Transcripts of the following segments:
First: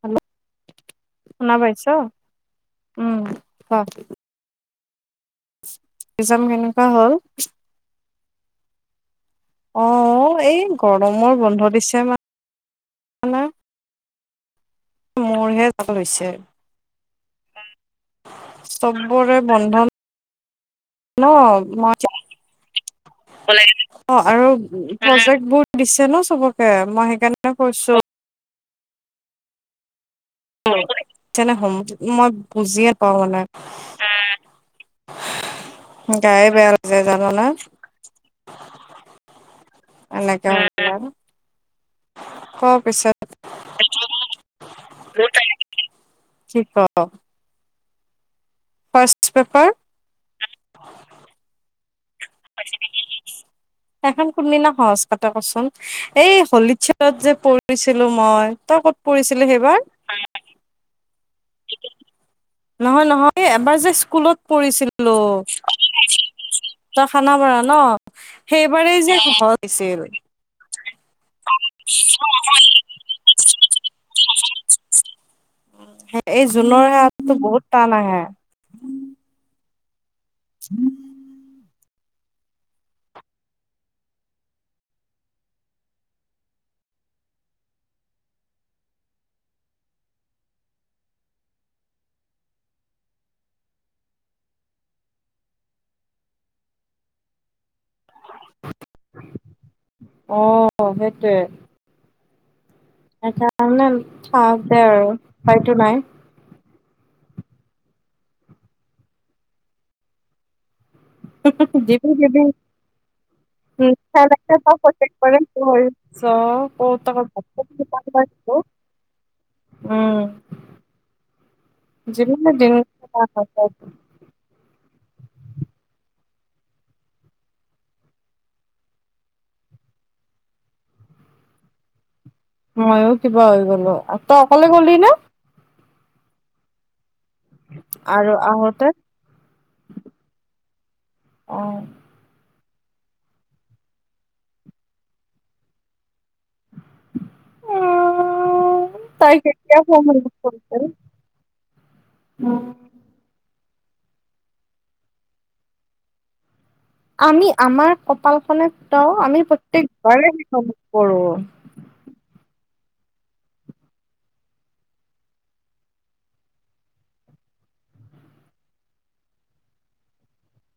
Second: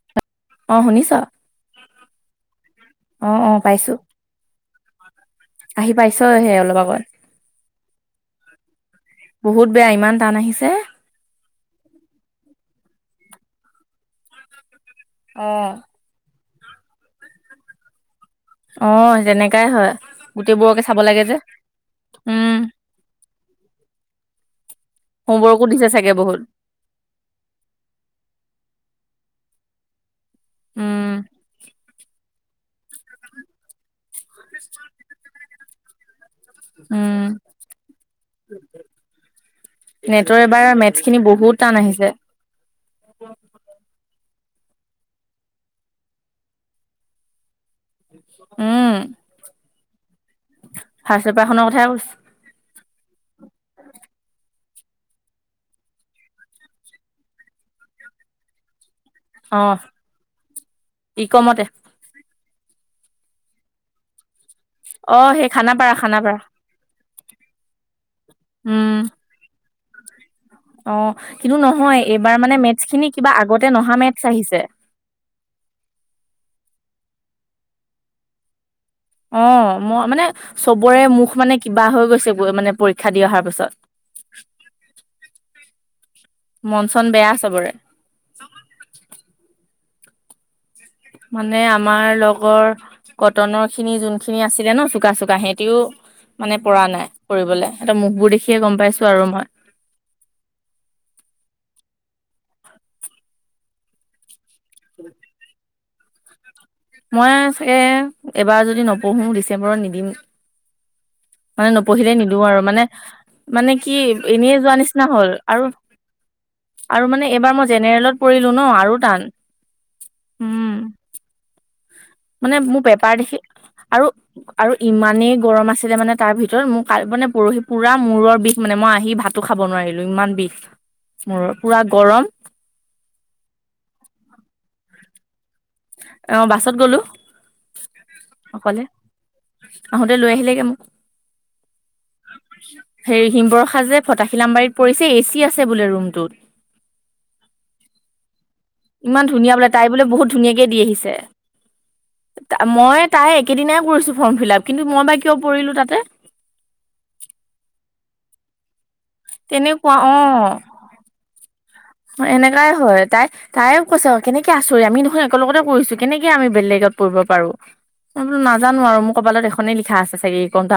Hello, অ শুনিছ শুনা পাইছ? উম, অ অ ক পাইছো আহি এজাম পাইছহে অলপ কেনেকুৱা আগত হ'ল? বহুত বেয়া ইমান টান অ', এই আহিছে গৰমৰ বন্ধ দিছে মা অ মোৰহে ভাল হৈছে। অ', চবৰে তেনেকাই বন্ধ হয়, গোটেইবোৰকে চাব ন লাগে যে মই উম আৰু প্ৰজেক্ট বোৰ দিছে হোমৱৰ্কো দিছে ন চাগে বহুত চবকে, মই সেইকাৰণে কৈছোঁ উম তেনে হ, মই বুজিয়ে পাৱা নাই। [unintelligible] গায়ে বেয়া লাগছে উম জানা না নেটৰ এবাৰ মেথছ খিনি বহুত টান আহিছে শ কা [unintelligible] উম ফাৰ্ষ পেফাৰ ফাৰ্ষ্ট পেপাৰ খনৰ কথাই কৈছো এখন কুৰ্মিনা সহজ কথা কচোন এই হলিত চেলত যে পঢ়ছিলো মই তই ক পৰিছিলো সেইবাৰ। ই কমতে। নহয় - নহয় এবাৰ যে স্কুলত পঢ়িছিলো অ সেই খানাপাৰা খানাপাৰা ত খানাপাৰা ন উম সেইবাৰেই যে সহৰ হৈছিল। অ, কিন্তু নহয় এইবাৰ মানে মেথছ খিনি কিবা আগতে নহা মেথছ আহিছে। এই জুনৰ হাতটো বহুত টান আহে। অ, ম মানে চবৰে মুখ মানে কিবা হৈ গৈছে। মানে পৰীক্ষা দি অহাৰ পিছত। মন চন বেয়া চবৰে। মানে আমাৰ লগৰ কটনৰ খিনি যোনখিনি আছিলে ন চোকা - চোকা সিহতিও মানে পৰা নাই কৰিবলৈ। এটা মুখবোৰ দেখিয়ে গম পাইছো আৰু মই অ সেইটোৱে সেইকাৰণে চাহ দে আৰু উপায়তটো নাই। মই চাগে এবাৰ যদি নপঢ়ো ডিচেম্বৰত নিদিম। মানে দিবি নপঢ়িলে দিবি নিদিও আৰু মানে মানে উম কি সেনেকে এনেই যোৱা তই নিচিনা হ'ল প্ৰত্যেকবাৰে আৰু। কৰিছ আৰু কওঁতে মানে এইবাৰ মই জেনেৰেলত পৰিলো ন আৰু টান। উম, উম যিমানে মানে দিন মোৰ পেপাৰ দেখি আৰু আৰু ইমানেই গৰম আছিলে মানে। তাৰ ভিতৰত মোৰ কাল মানে পৰহি পুৰা মূৰৰ বিষ মানে মই আহি ভাতো খাব নোৱাৰিলো ইমান বিষ। মোৰ পুৰা গৰম ময়ো কিবা হৈ গ'লো তই অকলে গ'লি ন আহ বাছত গ'লো। আৰু অকলে আহতে আহোতে লৈ আহিলেগে মোক। অ হেৰি হিমবৰসাজ যেে ফটাখিলাম বাৰীত পৰিছে এচি আছে বোলে ৰুমটোত। ইমান তাই ধুনীয়া বোলে কেতিয়া তাই বোলে ফোন বহুত। ধুনীয়াকে দি কৰিছিল? আহিছে মই তাই কেইদিনাই কৰিছো ফৰ্ম ফিল আাপ কিন্তু মই বা কিয় পৰিলো তাতে আমি আমাৰ কপালখনে ত, আমি তেনেকুৱা অ প্ৰত্যেকবাৰে কৰো। এনেকাই হয় তাই - তাইও কৈছ কেনেকে আচৰি আমি দেখোন একেলগতে কৰিছো কেনেকে আমি বেলেগত কৰিবব পাৰো মই বোলো নাজানো আৰু মোৰ কবালত এখনেই লিখা আছে চাগে কটা।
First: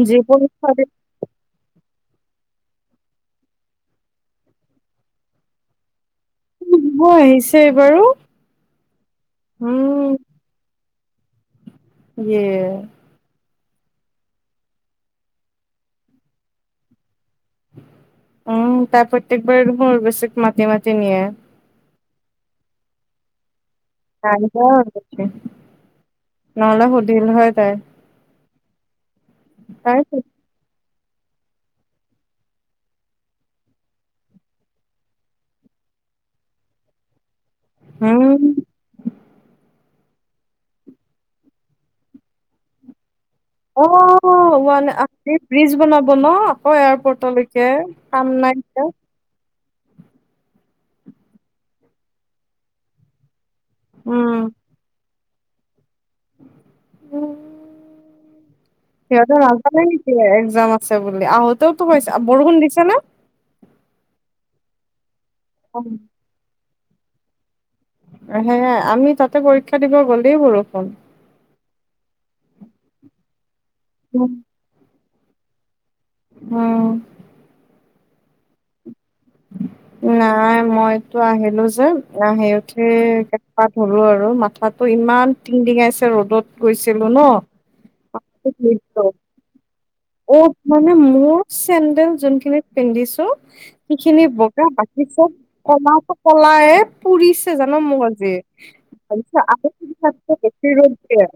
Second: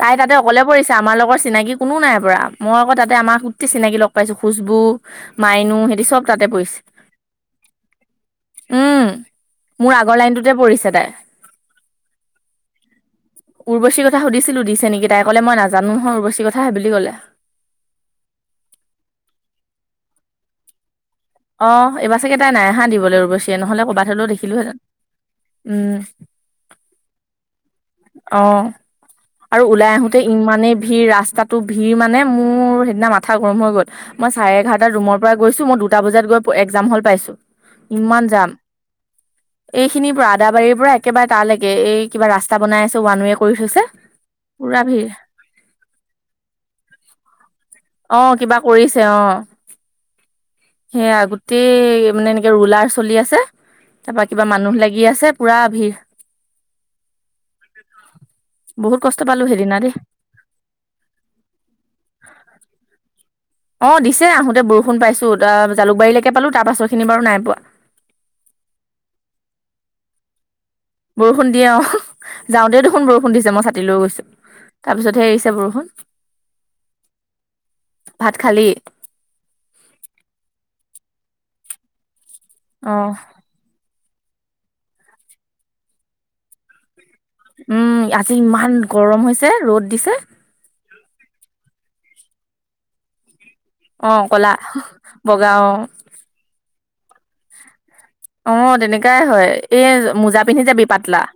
তাই যি তাতে অকলে পৰীক্ষা পৰিছে আমাৰ লগৰ চিনাকি কোনো নাই পৰা মই আকৌ তাতে আমাৰ সোটেই চিনাকি লগ পাইছো খুচবু মাইনু সিহতি চব তাতে পৰিছে আহিছে এইবাৰো উম, মোৰ উম আগৰ লাইনটোতে পৰিছে তাই এ উৰ্বশিৰ কথা সুধিছিলো দিছে নেকি তাই কলে মই নাজানোহয় উৰ্বচি কথাাহে বুলি কলে। উম, তাৰ প্ৰত্যেকবাৰ মোৰ বেছ মাটি - মাটি নিয়ে। অ এইবাৰ চাগে তাই নাই হা দিবলৈ ৰবৈ চিয়ে নহ'লে ক'ৰবাত ন হ'লেও গ দেখিলোহেঁতেন উম নহ'লে স দিল হয় তাই অ, আৰু ওলাই তাই আহোতে ইমানেই ভিৰ ৰাস্তাটো ভিৰ মানে মোৰ সেইদিনা মাথা গৰম হৈ গ'ল মই চাৰে এঘাৰটা ৰুমৰ পৰা গৈছো। মই দুটা বজাত গৈ এক্জাম হল পাইছো। ইমান উম যাম এইখিনিৰ পৰা আদাবাৰীৰ পৰা একেবাৰে তালৈকে এই কিবা ৰাস্তা বাই আছোওৱক অ, ব্ৰিজ বনাব ন আকৌ এয়াৰপৰ্টলৈকে কাম নাই। কিবা এতিয়া কৰিছে অ'। সেইয়া, গোটেই মানে এনেকে ৰুলাৰ চলি আছে। তাৰপা উম কিবা মানুহ লাগি আছে পুৰা ভিৰ। বহ সিহঁতৰ নাজানে নেকি একজাম আছে বুলি? আহোঁতেওতো হৈছে, বৰষুণ দিছে নে? অ' দিছে, আহোতে বৰষুণ পাইছোঁ। জালুকবাৰীলৈকে পালো, তাৰ পাছৰ খিনি বাৰু নাই পোৱা। সেয়াই, আমি তাতে পৰীক্ষা দিব গ'লেই বৰ বৰষুণ দিয়ে অ'। যাওঁতে দেখোন বৰষুণ দিছে, মই ছাতি লৈ গৈছো। তাৰপিছত, সে এৰিছে বৰষুণ। হ ভাত খালি? নাই মইতো আহিলো যে আহি উঠি অ গা পা ধোলো আৰু মাথাটো ইমান টিংটিঙাইছে ৰ'দত গৈছে উম আজি ইমান গৰম হৈছে ৰ'দ দিছে। অ মানে মোৰ চেন্দেল যোনখিনিত পিন্ধিছো অ সিখিনি কলা বগা বাকী চব বগা অ কলাটো কলায়ে পুৰিছে জানো মোক আজি অ তেনেকাই হয় এই মোজা পিন্ধি যাবি যে পাতলা [unintelligible]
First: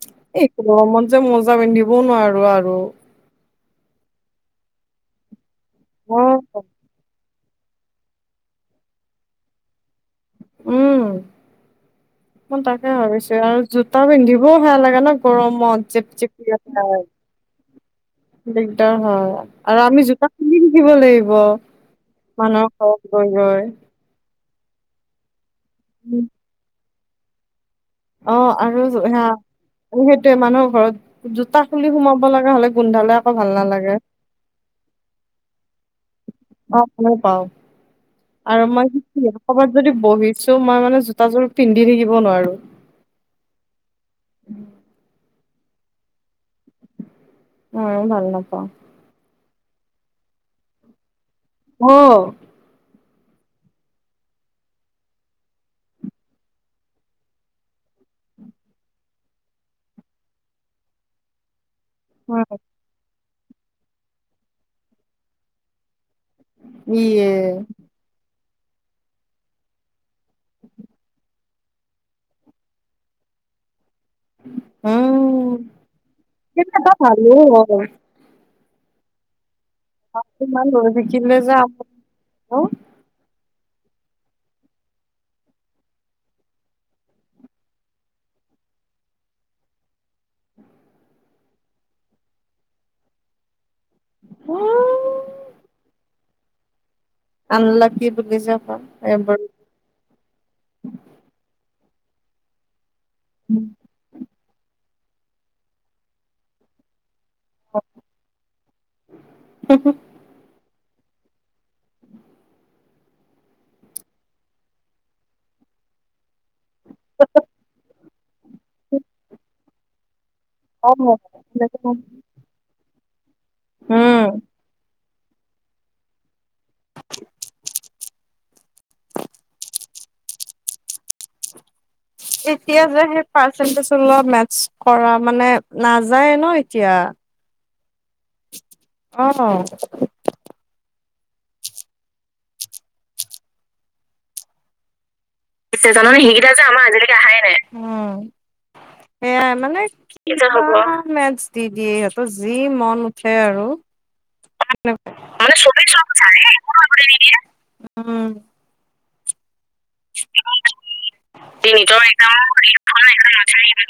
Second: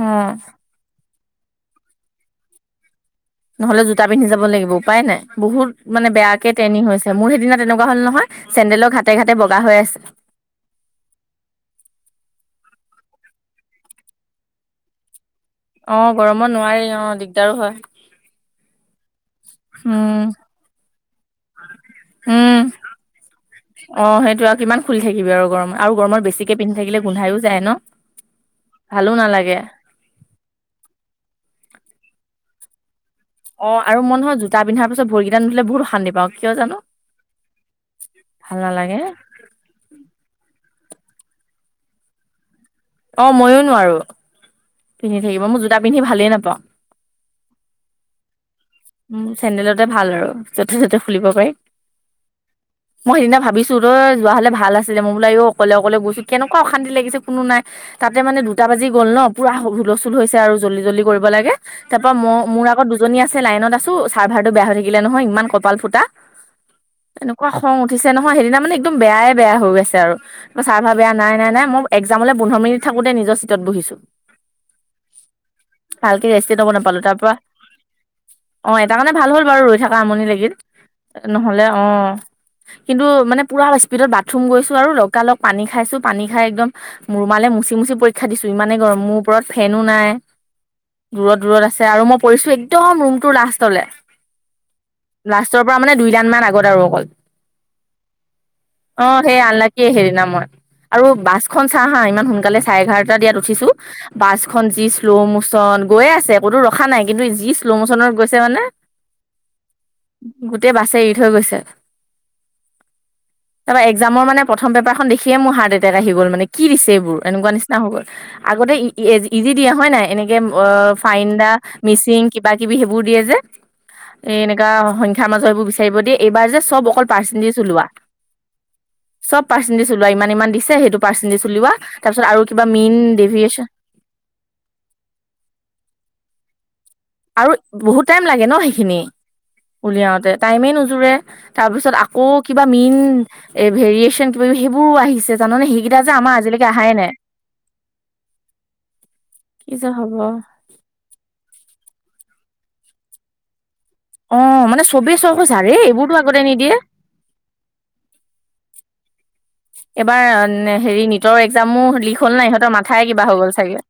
অ এইটো গৰমত যে মোজা পিন্ধিবও নোৱাৰো আৰু। নহলে জোতা পিন্ধি যাব লাগিব উপায় নাই বহুত মানে অ বেয়াকে ট্ৰেইনিং হৈছে মোৰ সেইদিনা তেনেকুৱা হ'ল নহয় চেন্দেলৰ ঘাটে ঘাটে বগা হৈ আছে। উম, মই তাকে ভাবিছে আৰু জোতা পিন্ধিবও সেয়া লাগে ন। গৰমত অ গৰমত জেপজেপিয়া নোৱাৰি হয় অ দিগদাৰো হয় দিগদাৰ হয়। আৰু আমি উম জোতা পিন্ধি থাকিব লাগিব উম মানুহৰ ঘৰত গৈ গৈ। অ সেইটো আৰু কিমান খুলি থাকিবি আৰু গৰমত আৰু গৰমত বেছিকৈ পিন্ধি থাকিলে গোন্ধায়ো যায় ন। অ আৰু ভালো সেয়া নালাগে সেইটোৱে মানুহৰ ঘৰত জোতা খুলি সোমাব লগা হ'লে গোন্ধালাক অ আৰু মই নহয় জোতা পিন্ধাৰ পিছত ভৰিকেইটা নুধোলে বহুত অশান্তি পাওঁ কিয় জানো। অ মই পাও ভাল আৰু মই নালাগে কি কবাত যদি বহিছো মই মানে জোতা জোৰ পিন্ধি থাকিব নোৱাৰো। অ ময়ো নোৱাৰো পিন্ধি থাকিব মোৰ জোতা পিন্ধি ভালেই নাপাওঁ। ময়ো ভাল নাপাওঁ। চেণ্ডেলতে ভাল আৰু যতে যতে অ', মই সেইদিনা ভাবিছো তই যোৱা হলে ভাল আছিলে মই বোলাই এই অকলে অকলে গৈছো কেনেকুৱা অশান্তি লাগিছে কোনো নাই। তাতে মানে দুটা বাজি গ'ল ন। পুৰা হুলস্থুল হৈছে আৰু জল্দিজল্দি কৰিব লাগে তাৰ পৰা মই মোৰ আগত দুজনী আছে। লাইনত আছো চাৰ্ভাৰটো বেয়া হৈ থাকিলে নহয় ইমান কপাল ফুটা। ইয়ে এনেকুৱা খং উঠিছে নহয় সেইদিনা। মানে একদম বেয়াই বেয়া হৈ গৈছে আৰু চাৰ্ভাৰ নাই নাই এক্সামলে পোন্ধৰ মিনিত থাকোতে নিজৰ চিটত। বহিছো উম ভালকে ৰেষ্টে লৱ কিন্তু এটা নাপালো তাৰ ভালো পৰা। হ'ল অ এটা কাৰণে ভাল হ'ল বাৰু ৰৈ থকা আমনি লাগিল ইমান হৈ থাকিলে যে নহলে অ আমাৰ অ কিন্তু মানে। পূৰা স্পীডত বাথৰুম গৈছোঁ আৰু লগা লগ পানী খাইছোঁ পানী খাই একদম ৰুমালে মুচি মুচি পৰীক্ষা দিছোঁ। ইমানে গৰম মোৰ ওপৰত ফেনো নাই। [unintelligible] দূৰত দূৰত আছে আৰু মই পৰিছো একদম ৰুমটোৰ লাষ্টলে। লাষ্টৰ পৰা মানে দুইদান মান আগত আৰু অকল। আনলাকি বুলি যে কয় অ এইবোৰ সেই আনলাকি সেইদিনা মই আৰু বাছখন। হা হা ইমান সোনকালে চাৰে এঘাৰটা দিয়াত উঠিছো। বাছখন যি শ্ল' মোচন গৈয়ে আছে কতো ৰখা নাই। কিন্তু যি শ্ল' মচনত গৈছে মানে গোটেই বাছে এৰি থৈ গৈছে। তাৰপা এক্সজামৰ মানে প্ৰথম পেপাৰখন দেখিয়ে মোৰ হাৰ্ট এটেক আহি গ'ল মানে। কি দিছে এইবোৰ এনেকুৱা নিচিনা হৈ গল আগতে ই ইজি দিয়া হয় নাই এনেে এ অ ফাইন দা মিচিং এনেকুৱা কিবাকিবি হেবোৰ দিয়ে যে উম এনেকুৱা সংখ্যা সংখ্যাৰৰ মাজত হেবোৰ বিচাৰিব দিয়ে এইবাৰ যে চব অকল পাৰ্চেনটেজ ওলোৱা চব পাৰ্চেন্টেজ ওলোৱা ইমান ইমান দিছে সেইটো পাৰ্চেন্টেজ উলিওৱা তাৰপিছত আৰু কিবা মীন দে পাৰ্চেটেনজৰ লগত মেচ কৰা মানে নাযায় ন এতিয়া আৰু বহুত টাইম লাগে ন সেইখিনি অ'। উলিয়াওতে টাইমে নো নোজোৰে আকৌ কিবা মিন ভেৰিয়েচন কিবাকিবি হেবো আহিছে পিছে জন সেইকেইটা যে আমাৰ আজিলৈকে অহাই নাই সে কি মানে যে হ'ব মেটচ দি দিয়ে ত যি মন উঠে আৰু অ মানে চবেই চখ হৈছে আৰে এইবোৰতো আগতে নিদিয়ে [unintelligible] [inaudible] এইবাৰ হেৰি নিটৰ একজামো নিজৰ লিক একদম হ'ল নহয় ইহঁতৰ মাথায় কিবা হৈ গ'ল চাগে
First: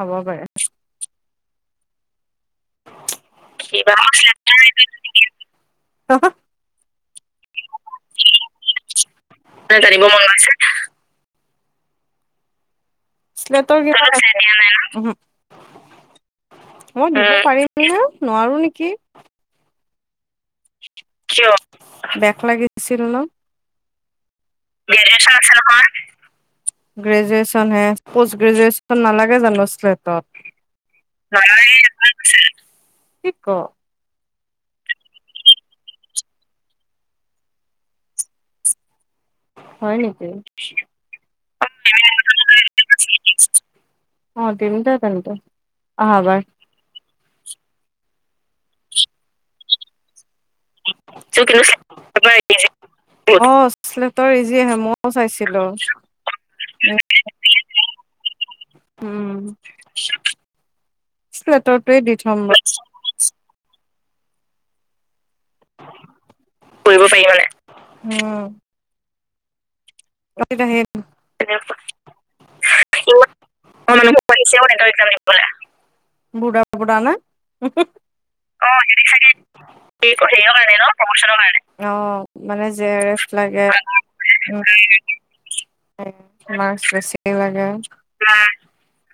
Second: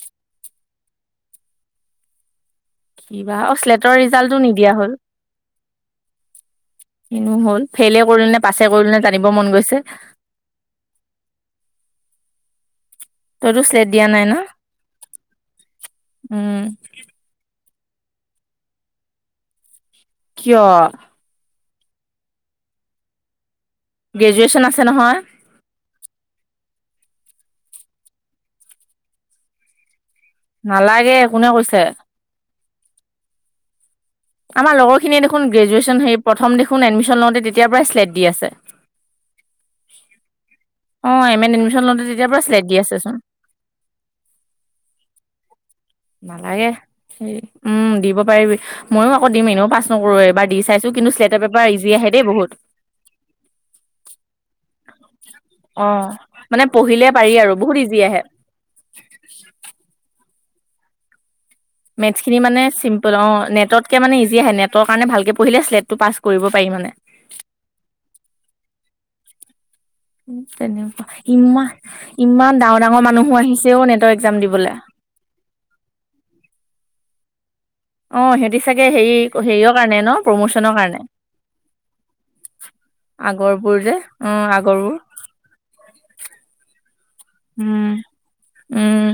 হব পাৰ কিবা অ' চ্লেটৰ কিবা ৰিজাল্টটো নিদিয়া হল কিনো হল ফেইলে কৰিলো নে পাছে কৰিলো নে জানিব মন গৈছে জানিব মন গৈছে। তইতো শ্লেট দিয়া নাই ন উম [unintelligible] নোৱাৰো নেকি কিয় কিয়? বেক লাগিছিল ন গ্ৰেজুৱেচন আছে নহয় গ্ৰেজুচন আছে নহয় প'ষ্ট গ্ৰেজুৱেচন নালাগে জানো চ্লেটত নালাগে কোনে কৈছে কি ক আমাৰ লগৰখিনিয়ে দেখোন গ্ৰেজুৱেশ্যন হেৰি প্ৰথম দেখোন এডমিশ্যন লওঁতে তেতিাৰ পৰাই শ্লেড দি আছে হয় নেকি অ' ইমান এডমিশন লতে তেতিয়াৰ পৰা চ্লেট দি আছেচোন অ দিম দে তেন্তে আহাবাৰ নালাগে হে উম দিব মইয়ো আকৌ দিম এনেও পাছ নকৰো এবাৰ দি চাইছো কিন্তু্ চেলটৰ পেপাৰ ইজি আহে দেই বহুত অ শ্লেটৰ ইজি আহে মইও চাইছিলো অ মানে পঢ়িলে পাৰি আৰু বহুত ইজি আহে আহে উম শ্লেটৰটোৱে দি মেটচ থম খিনি মানে বাৰু চিম্পুল অ' নেটতকে মানে ইজি আহে নেটৰ কাৰণে ভালকে পঢ়িলে শ্লেটটো পাছ কৰিব পাৰি মানে কৰিব পাৰি মানে উম কালিত আহি তেনেকুৱা ইমান ইমান ডাঙৰ ডাঙৰ মানুহ আহি [unintelligible] অ' অ' মানে জে অ সিহঁতি চাগে হেৰি হেৰিয়ৰ কাৰণে ন প্ৰমোচনৰ কাৰণে আৰ আগৰবোৰ যে এফ [unintelligible] অ আগৰবোৰ মাৰ্কচ বেছিকে লাগে উম উম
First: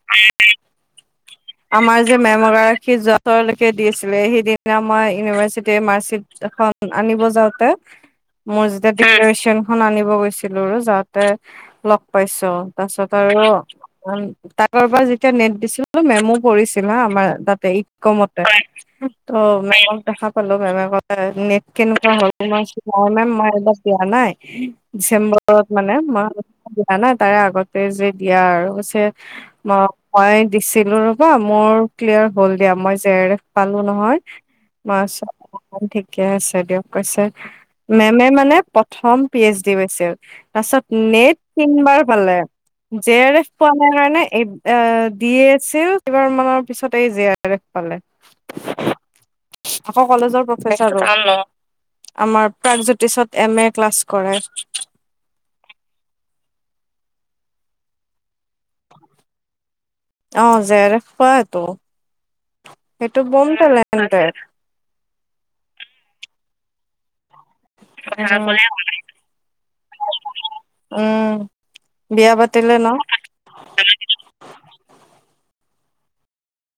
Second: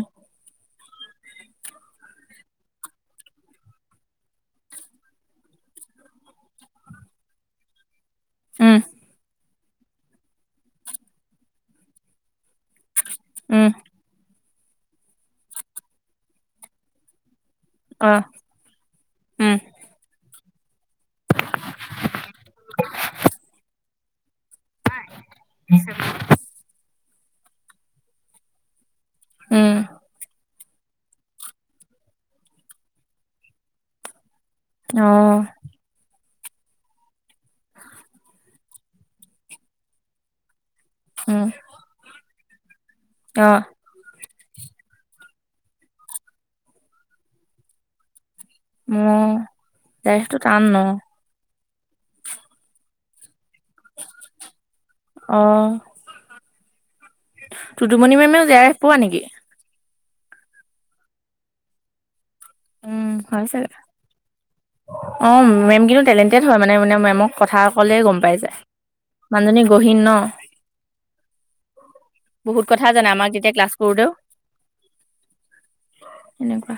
আমাৰ যে মেম এগৰাকী যোৱা বছৰলৈকে দিছিলে সিদিনা মই ইউনিভাৰ্চিটিৰ মাৰ্কিট এখন আনিব যাওঁতে মোৰ উম যেতিয়া ডিপ্ৰেচন খন আনিব গৈছিলো যাওতে লগ পাইছো তাৰছত আৰু উম তাকৰব যেতিয়া নেট দিছিলো মেমো পৰিছিল হা আমাৰ ইত অ কমতে ত উম মেমক দেখা পালো মেমে নেট কেনেকুৱা হল ম বোলো মেম ম এবাৰ দিয়া নাই ডিচেম্বৰত মানে ম দিয়া নাই তাৰে আগতে যে দিয়া আৰু ম উম মই দিছিলো মোৰ ক্লিয়াৰ হ'ল দিয়া মই জে আৰ এফ পালো নহয় ম অ ঠিকে আছে দিয়ক কৈছে মেমে মানে প্ৰথম পি এইচ ডি গৈছিল তাৰছ নেট উম তিনবাৰ পালে জে আৰ অ এফ পোৱা কাৰণে ডি এছ চিল কেইবাৰ মানৰ পিছতে জীয়েৰেখ পালে মোৰ আকৌ জে আৰ এফটো কলেজৰ টান ন প্ৰেচাৰটো আমাৰ প্ৰাগজ্যোতিষত এম এ ক্লাছ কৰাই তুদুমণি মেমেও জেয়াইপ পোৱা নেকি অ জেৰেখ পোট উম হয় চাগে অ মেম কিন্তু টেলেন্টেড হয় মানে মানে মেমক কথা কলেই গম পাই উম যায় মানুহজনী গহীন ন উম বিয়া বহুত পাতিলে কথা ন। জানা আমাক যেতিয়া ক্লাছ কৰোতেও এনেকুৱা